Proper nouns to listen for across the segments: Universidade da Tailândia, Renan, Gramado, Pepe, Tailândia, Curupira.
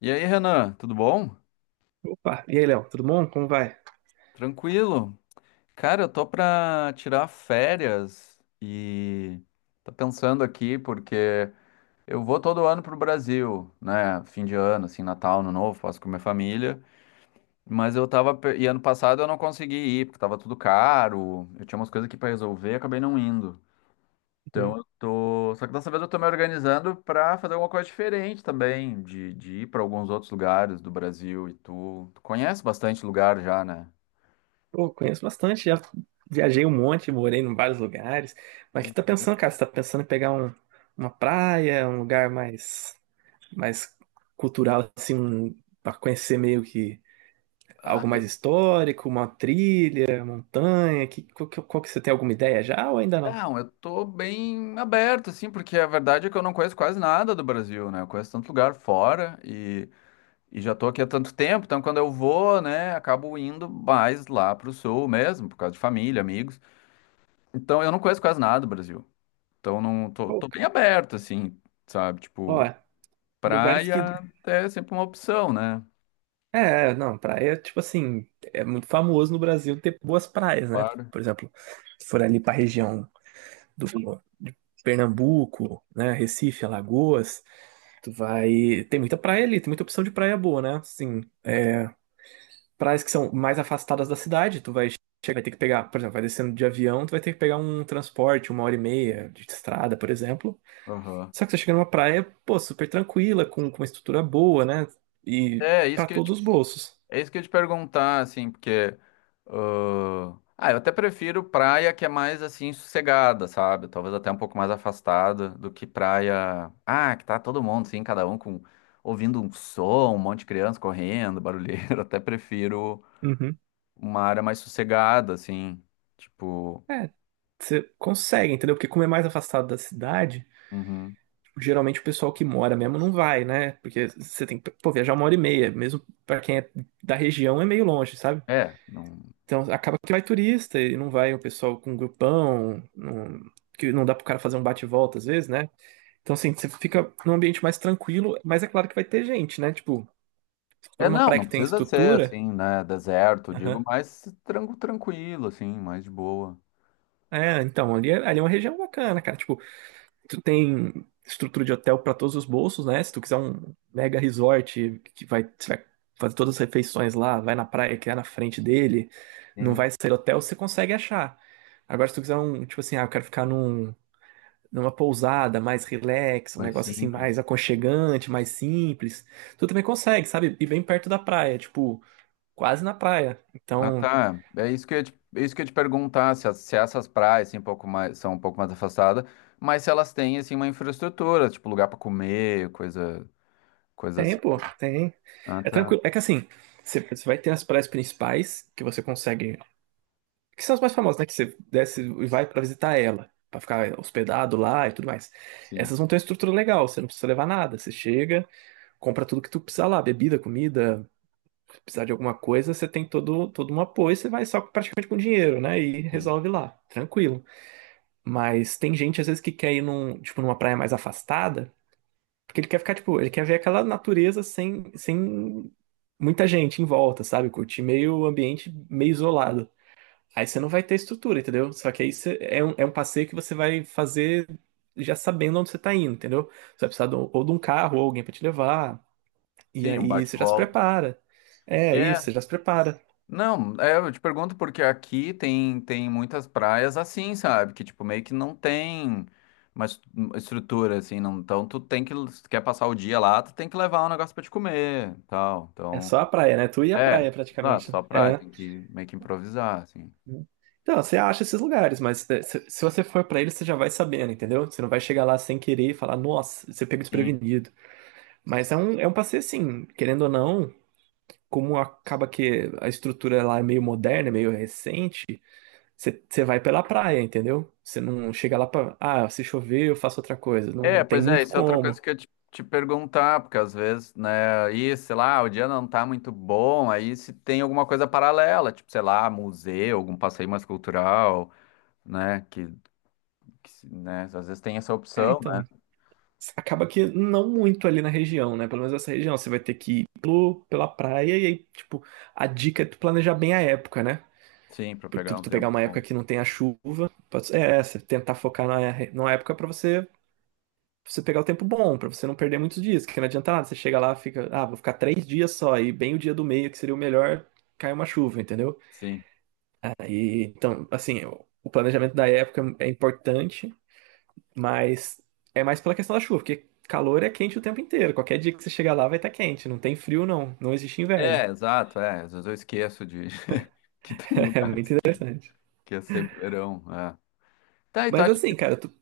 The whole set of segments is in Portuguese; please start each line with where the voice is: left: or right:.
left: E aí, Renan, tudo bom?
right: Opa, e aí, Léo, tudo bom? Como vai?
left: Tranquilo? Cara, eu tô pra tirar férias e tô pensando aqui porque eu vou todo ano pro Brasil, né? Fim de ano, assim, Natal, Ano Novo, faço com minha família. Mas eu tava. E ano passado eu não consegui ir, porque tava tudo caro, eu tinha umas coisas aqui pra resolver e acabei não indo. Então
right: Uhum.
left: eu tô. Só que dessa vez eu tô me organizando pra fazer alguma coisa diferente também, de ir pra alguns outros lugares do Brasil e tu. Tu conhece bastante lugar já, né?
right: Pô, conheço bastante, já viajei um monte, morei em vários lugares. Mas o
left: Pois
right: que tá
left: é.
right: pensando, cara? Você tá pensando em pegar uma praia, um lugar mais cultural, assim, pra conhecer meio que
left: Ah,
right: algo mais histórico, uma trilha, montanha? Que, qual, que qual que você tem alguma ideia já ou ainda não?
left: não, eu tô bem aberto, assim, porque a verdade é que eu não conheço quase nada do Brasil, né? Eu conheço tanto lugar fora e já tô aqui há tanto tempo, então quando eu vou, né, acabo indo mais lá pro sul mesmo, por causa de família, amigos. Então eu não conheço quase nada do Brasil. Então não tô,
right: Pô,
left: tô bem
right: cara,
left: aberto, assim, sabe?
right: ó,
left: Tipo,
right: lugares que.
left: praia é sempre uma opção, né?
right: É, não, praia, tipo assim, é muito famoso no Brasil ter boas praias, né?
left: Claro.
right: Por exemplo, se for ali pra região do de Pernambuco, né? Recife, Alagoas. Tu vai. Tem muita praia ali, tem muita opção de praia boa, né? Assim, praias que são mais afastadas da cidade, tu vai. Chega, vai ter que pegar, por exemplo, vai descendo de avião, tu vai ter que pegar um transporte, uma hora e meia de estrada, por exemplo.
left: Aham.
right: Só que você chega numa praia, pô, super tranquila, com uma estrutura boa, né? E
left: É,
right: pra
left: isso que eu ia te
right: todos os bolsos.
left: É isso que eu ia te perguntar, assim, porque. Ah, eu até prefiro praia que é mais, assim, sossegada, sabe? Talvez até um pouco mais afastada do que praia. Ah, que tá todo mundo, assim, cada um com. Ouvindo um som, um monte de criança correndo, barulheiro. Até prefiro
right: Uhum.
left: uma área mais sossegada, assim. Tipo.
right: É, você consegue, entendeu? Porque como é mais afastado da cidade,
left: Uhum.
right: geralmente o pessoal que mora mesmo não vai, né? Porque você tem que, pô, viajar uma hora e meia, mesmo pra quem é da região é meio longe, sabe?
left: É, não.
right: Então acaba que vai turista e não vai o pessoal com um grupão, não, que não dá pro cara fazer um bate-volta às vezes, né? Então assim, você fica num ambiente mais tranquilo, mas é claro que vai ter gente, né? Tipo, se for
left: É,
right: uma
left: não,
right: praia
left: não
right: que tem
left: precisa ser,
right: estrutura,
left: assim, né? Deserto, digo,
right: aham.
left: mais tranquilo, assim, mais de boa.
right: É, então, ali é uma região bacana, cara. Tipo, tu tem estrutura de hotel para todos os bolsos, né? Se tu quiser um mega resort que vai, você vai fazer todas as refeições lá, vai na praia que é na frente dele, não
left: Sim,
right: vai sair do hotel, você consegue achar. Agora, se tu quiser um, tipo assim, ah, eu quero ficar num, numa pousada mais relax, um
left: mais
right: negócio assim mais
left: simples.
right: aconchegante, mais simples, tu também consegue, sabe? E bem perto da praia, tipo, quase na praia.
left: Ah,
right: Então,
left: tá. É isso que eu ia te, é isso que eu ia te perguntar, se, se essas praias assim, um pouco mais, são um pouco mais afastadas, mas se elas têm assim, uma infraestrutura, tipo lugar para comer, coisa, coisa assim.
right: tem, pô, tem.
left: Ah,
right: É
left: tá.
right: tranquilo. É que assim, você vai ter as praias principais que você consegue, que são as mais famosas, né? Que você desce e vai pra visitar ela, pra ficar hospedado lá e tudo mais.
left: Sim,
right: Essas vão ter uma estrutura legal, você não precisa levar nada. Você chega, compra tudo que tu precisar lá, bebida, comida, se precisar de alguma coisa, você tem todo um apoio, você vai só praticamente com dinheiro, né? E
left: sim.
right: resolve lá, tranquilo. Mas tem gente, às vezes, que quer ir num, tipo, numa praia mais afastada, porque ele quer ficar, tipo, ele quer ver aquela natureza sem muita gente em volta, sabe? Curtir meio ambiente meio isolado. Aí você não vai ter estrutura, entendeu? Só que aí você é um passeio que você vai fazer já sabendo onde você tá indo, entendeu? Você vai precisar ou de um carro ou alguém pra te levar. E
left: Sim, um
right: aí você já se
left: bate-volta.
right: prepara. É isso,
left: É.
right: você já se prepara.
left: Não, é, eu te pergunto porque aqui tem muitas praias assim, sabe? Que tipo, meio que não tem uma uma estrutura, assim, não. Então tu tem que, se tu quer passar o dia lá, tu tem que levar um negócio pra te comer, tal.
right: É
left: Então.
right: só a praia, né? Tu e a
left: É,
right: praia
left: exato,
right: praticamente, né?
left: só praia,
right: É.
left: tem que meio que improvisar, assim.
right: Então, você acha esses lugares, mas é, se você for pra eles, você já vai sabendo, entendeu? Você não vai chegar lá sem querer e falar, nossa, você pega
left: Sim.
right: desprevenido. Mas é um passeio assim, querendo ou não, como acaba que a estrutura lá é meio moderna, é meio recente. Você vai pela praia, entendeu? Você não chega lá pra. Ah, se chover, eu faço outra coisa.
left: É,
right: Não tem
left: pois é,
right: muito
left: isso é outra coisa
right: como.
left: que eu te perguntar, porque às vezes, né, aí, sei lá, o dia não tá muito bom, aí se tem alguma coisa paralela, tipo, sei lá, museu, algum passeio mais cultural, né, que, né, às vezes tem essa
right: É,
left: opção, né?
right: então, acaba que não muito ali na região, né? Pelo menos essa região. Você vai ter que ir pela praia e aí, tipo, a dica é tu planejar bem a época, né?
left: Sim, pra
right: Por Tu,
left: pegar um
right: tu pegar
left: tempo
right: uma época
left: bom.
right: que não tem a chuva. Pode, ser, é, você tentar focar na época pra você, você pegar o tempo bom, pra você não perder muitos dias, que não adianta nada. Você chega lá, fica. Ah, vou ficar 3 dias só, e bem o dia do meio, que seria o melhor, cai uma chuva, entendeu?
left: Sim.
right: E, então, assim, o planejamento da época é importante, mas é mais pela questão da chuva, porque calor é quente o tempo inteiro. Qualquer dia que você chegar lá vai estar quente, não tem frio, não. Não existe inverno.
left: É, exato, é, às vezes eu esqueço de que tem
right: É muito
left: lugares
right: interessante.
left: que é sempre verão, é. Tá, então
right: Mas
left: acho
right: assim,
left: que
right: cara, tu,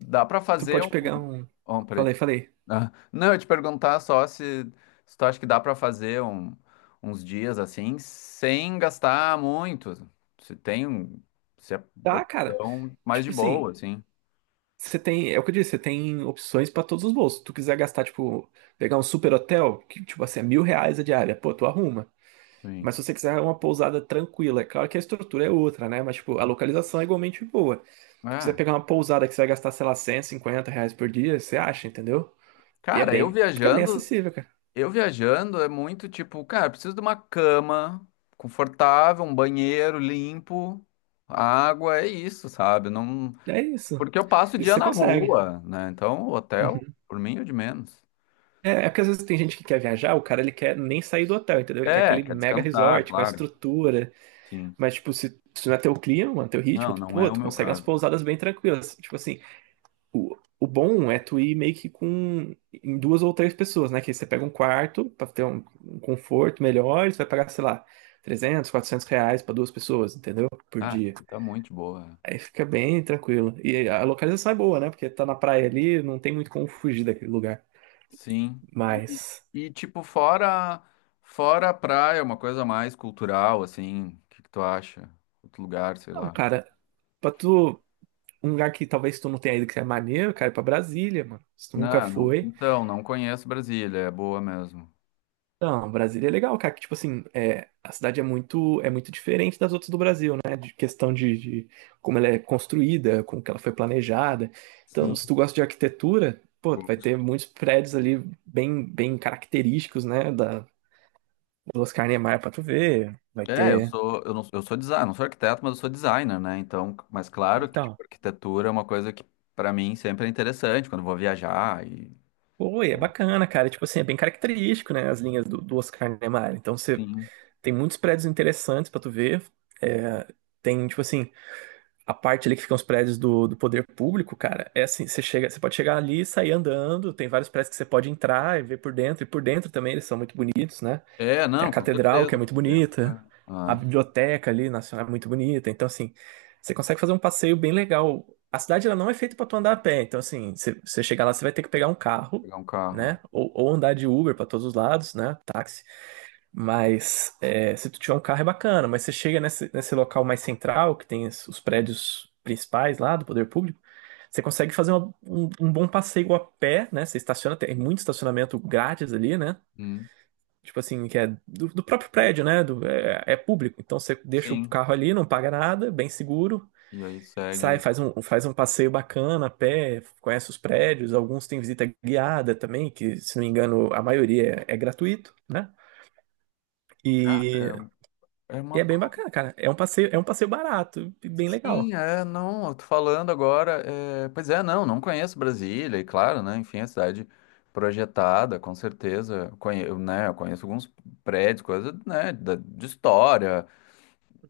left: dá pra
right: tu
left: fazer
right: pode
left: um...
right: pegar um.
left: Oh, peraí.
right: Falei, falei.
left: Ah, não, eu ia te perguntar só se, se tu acha que dá pra fazer um- uns dias assim, sem gastar muito. Se tem, um- se é
right: Tá, cara.
left: opção mais de
right: Tipo assim,
left: boa, assim.
right: você tem. É o que eu disse, você tem opções pra todos os bolsos. Se tu quiser gastar, tipo, pegar um super hotel, que, tipo assim, é R$ 1.000 a diária, pô, tu arruma.
left: Sim.
right: Mas se você quiser uma pousada tranquila, é claro que a estrutura é outra, né? Mas, tipo, a localização é igualmente boa. Se tu quiser
left: Ah,
right: pegar uma pousada que você vai gastar, sei lá, R$ 150 por dia, você acha, entendeu? E é
left: cara,
right: bem, fica bem acessível, cara.
left: eu viajando é muito tipo, cara, preciso de uma cama confortável, um banheiro limpo, água, é isso, sabe? Não,
right: É isso.
left: porque eu passo o
right: Isso
left: dia
right: você
left: na
right: consegue.
left: rua, né? Então, hotel,
right: Uhum.
left: por mim, é o de menos.
right: É, é porque às vezes tem gente que quer viajar, o cara ele quer nem sair do hotel, entendeu? Ele quer
left: É,
right: aquele
left: quer
right: mega
left: descansar,
right: resort com a
left: claro.
right: estrutura.
left: Sim.
right: Mas, tipo, se não é teu clima, mano, teu ritmo,
left: Não,
right: tu,
left: não é
right: pô,
left: o
right: tu
left: meu
right: consegue umas
left: caso.
right: pousadas bem tranquilas. Tipo assim, o bom é tu ir meio que com em duas ou três pessoas, né? Que você pega um quarto pra ter um conforto melhor, e você vai pagar, sei lá, R$ 300, R$ 400 pra duas pessoas, entendeu? Por
left: Ah,
right: dia.
left: tá muito boa. É.
right: Aí fica bem tranquilo. E a localização é boa, né? Porque tá na praia ali, não tem muito como fugir daquele lugar.
left: Sim.
right: Mas,
left: E, tipo, fora a praia, uma coisa mais cultural, assim, o que que tu acha? Outro lugar, sei
right: não,
left: lá.
right: cara, pra tu, um lugar que talvez tu não tenha ido que é maneiro, cara, é pra Brasília, mano. Se tu nunca
left: Não, não,
right: foi.
left: então, não conheço Brasília, é boa mesmo.
right: Não, Brasília é legal, cara, que tipo assim, é, a cidade é muito diferente das outras do Brasil, né? De questão de como ela é construída, como que ela foi planejada. Então, se
left: Sim.
right: tu gosta de arquitetura, pô, tu vai ter
left: Gosto.
right: muitos prédios ali bem bem característicos, né, da do Oscar Niemeyer pra tu ver. Vai
left: É,
right: ter.
left: eu sou designer, não sou arquiteto, mas eu sou designer, né? Então, mas claro que,
right: Então,
left: tipo, arquitetura é uma coisa que pra mim sempre é interessante quando eu vou viajar e
right: pô, e é
left: bom,
right: bacana, cara, tipo assim, é bem característico, né, as linhas do Oscar Niemeyer. Então, você
left: sim.
right: tem muitos prédios interessantes pra tu ver. É, tem tipo assim, a parte ali que ficam os prédios do poder público, cara, é assim, você chega, você pode chegar ali e sair andando, tem vários prédios que você pode entrar e ver por dentro, e por dentro também eles são muito bonitos, né?
left: É,
right: Tem a
left: não, com
right: catedral,
left: certeza.
right: que é muito
left: Dentro, é.
right: bonita, a
left: Ah,
right: biblioteca ali nacional é muito bonita, então assim, você consegue fazer um passeio bem legal. A cidade ela não é feita pra tu andar a pé, então assim, você chegar lá, você vai ter que pegar um carro,
left: pegar um carro.
right: né?
left: É.
right: Ou andar de Uber pra todos os lados, né? Táxi. Mas é, se tu tiver um carro é bacana, mas você chega nesse local mais central, que tem os prédios principais lá do poder público, você consegue fazer um bom passeio a pé, né? Você estaciona, tem muito estacionamento grátis ali, né?
left: Hum,
right: Tipo assim, que é do próprio prédio, né? Do, é, é público. Então você deixa o
left: sim.
right: carro ali, não paga nada, bem seguro,
left: E aí
right: sai,
left: segue.
right: faz um passeio bacana a pé, conhece os prédios, alguns têm visita guiada também, que se não me engano a maioria é gratuito, né?
left: É, é uma.
right: E é bem
left: Ba-.
right: bacana, cara. É um passeio barato e bem
left: Sim,
right: legal.
left: é, não, eu tô falando agora. É, pois é, não, não conheço Brasília, e claro, né? Enfim, é cidade projetada, com certeza. Conhe... eu, né, eu conheço alguns prédios, coisas, né, de história.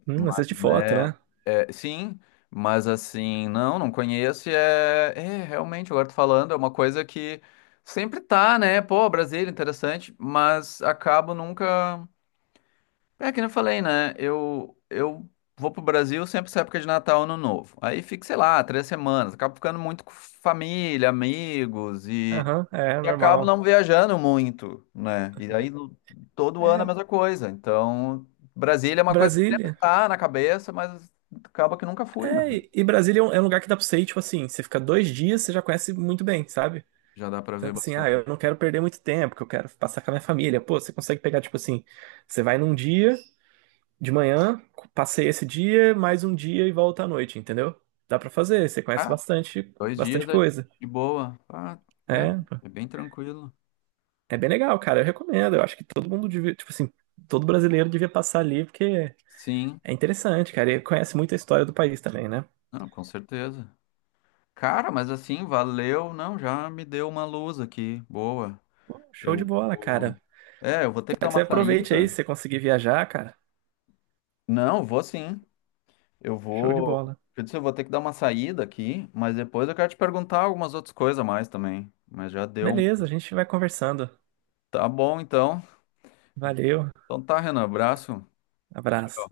left: Mas
right: Assiste foto,
left: é,
right: né?
left: é, sim, mas assim, não, não conheço. E é, é, realmente, agora tô falando, é uma coisa que sempre tá, né? Pô, Brasília, interessante, mas acabo nunca. É que nem eu falei, né? Eu vou pro Brasil sempre essa época de Natal, Ano Novo. Aí fico, sei lá, 3 semanas. Acabo ficando muito com família, amigos
right: Aham, é
left: e acabo
right: normal.
left: não viajando muito, né? E aí no- todo ano é a
right: É,
left: mesma coisa. Então, Brasília é uma coisa que sempre
right: Brasília.
left: tá na cabeça, mas acaba que nunca fui, mas
right: É, e Brasília é um lugar que dá pra você ir, tipo assim, você fica 2 dias, você já conhece muito bem, sabe?
left: já dá pra
right: Então,
left: ver
right: assim, ah, eu
left: bastante.
right: não quero perder muito tempo, que eu quero passar com a minha família. Pô, você consegue pegar, tipo assim, você vai num dia, de manhã, passei esse dia, mais um dia e volta à noite, entendeu? Dá pra fazer, você conhece
left: Ah,
right: bastante,
left: 2 dias
right: bastante
left: é
right: coisa.
left: de boa. Ah, tá.
right: É.
left: É bem tranquilo.
right: É bem legal, cara. Eu recomendo. Eu acho que todo mundo devia, tipo assim, todo brasileiro devia passar ali, porque
left: Sim,
right: é interessante, cara. E conhece muito a história do país também, né?
left: não, com certeza. Cara, mas assim, valeu. Não, já me deu uma luz aqui. Boa.
right: Pô, show de
left: Eu
right: bola,
left: vou.
right: cara.
left: É, eu vou ter
right: Espero
left: que dar
right: que você
left: uma
right: aproveite aí, se
left: saída.
right: você conseguir viajar, cara.
left: Não, vou sim. Eu
right: Show de
left: vou.
right: bola.
left: Eu disse, eu vou ter que dar uma saída aqui, mas depois eu quero te perguntar algumas outras coisas a mais também. Mas já deu um.
right: Beleza, a gente vai conversando.
left: Tá bom, então.
right: Valeu,
left: Então tá, Renan. Abraço.
right: abraço.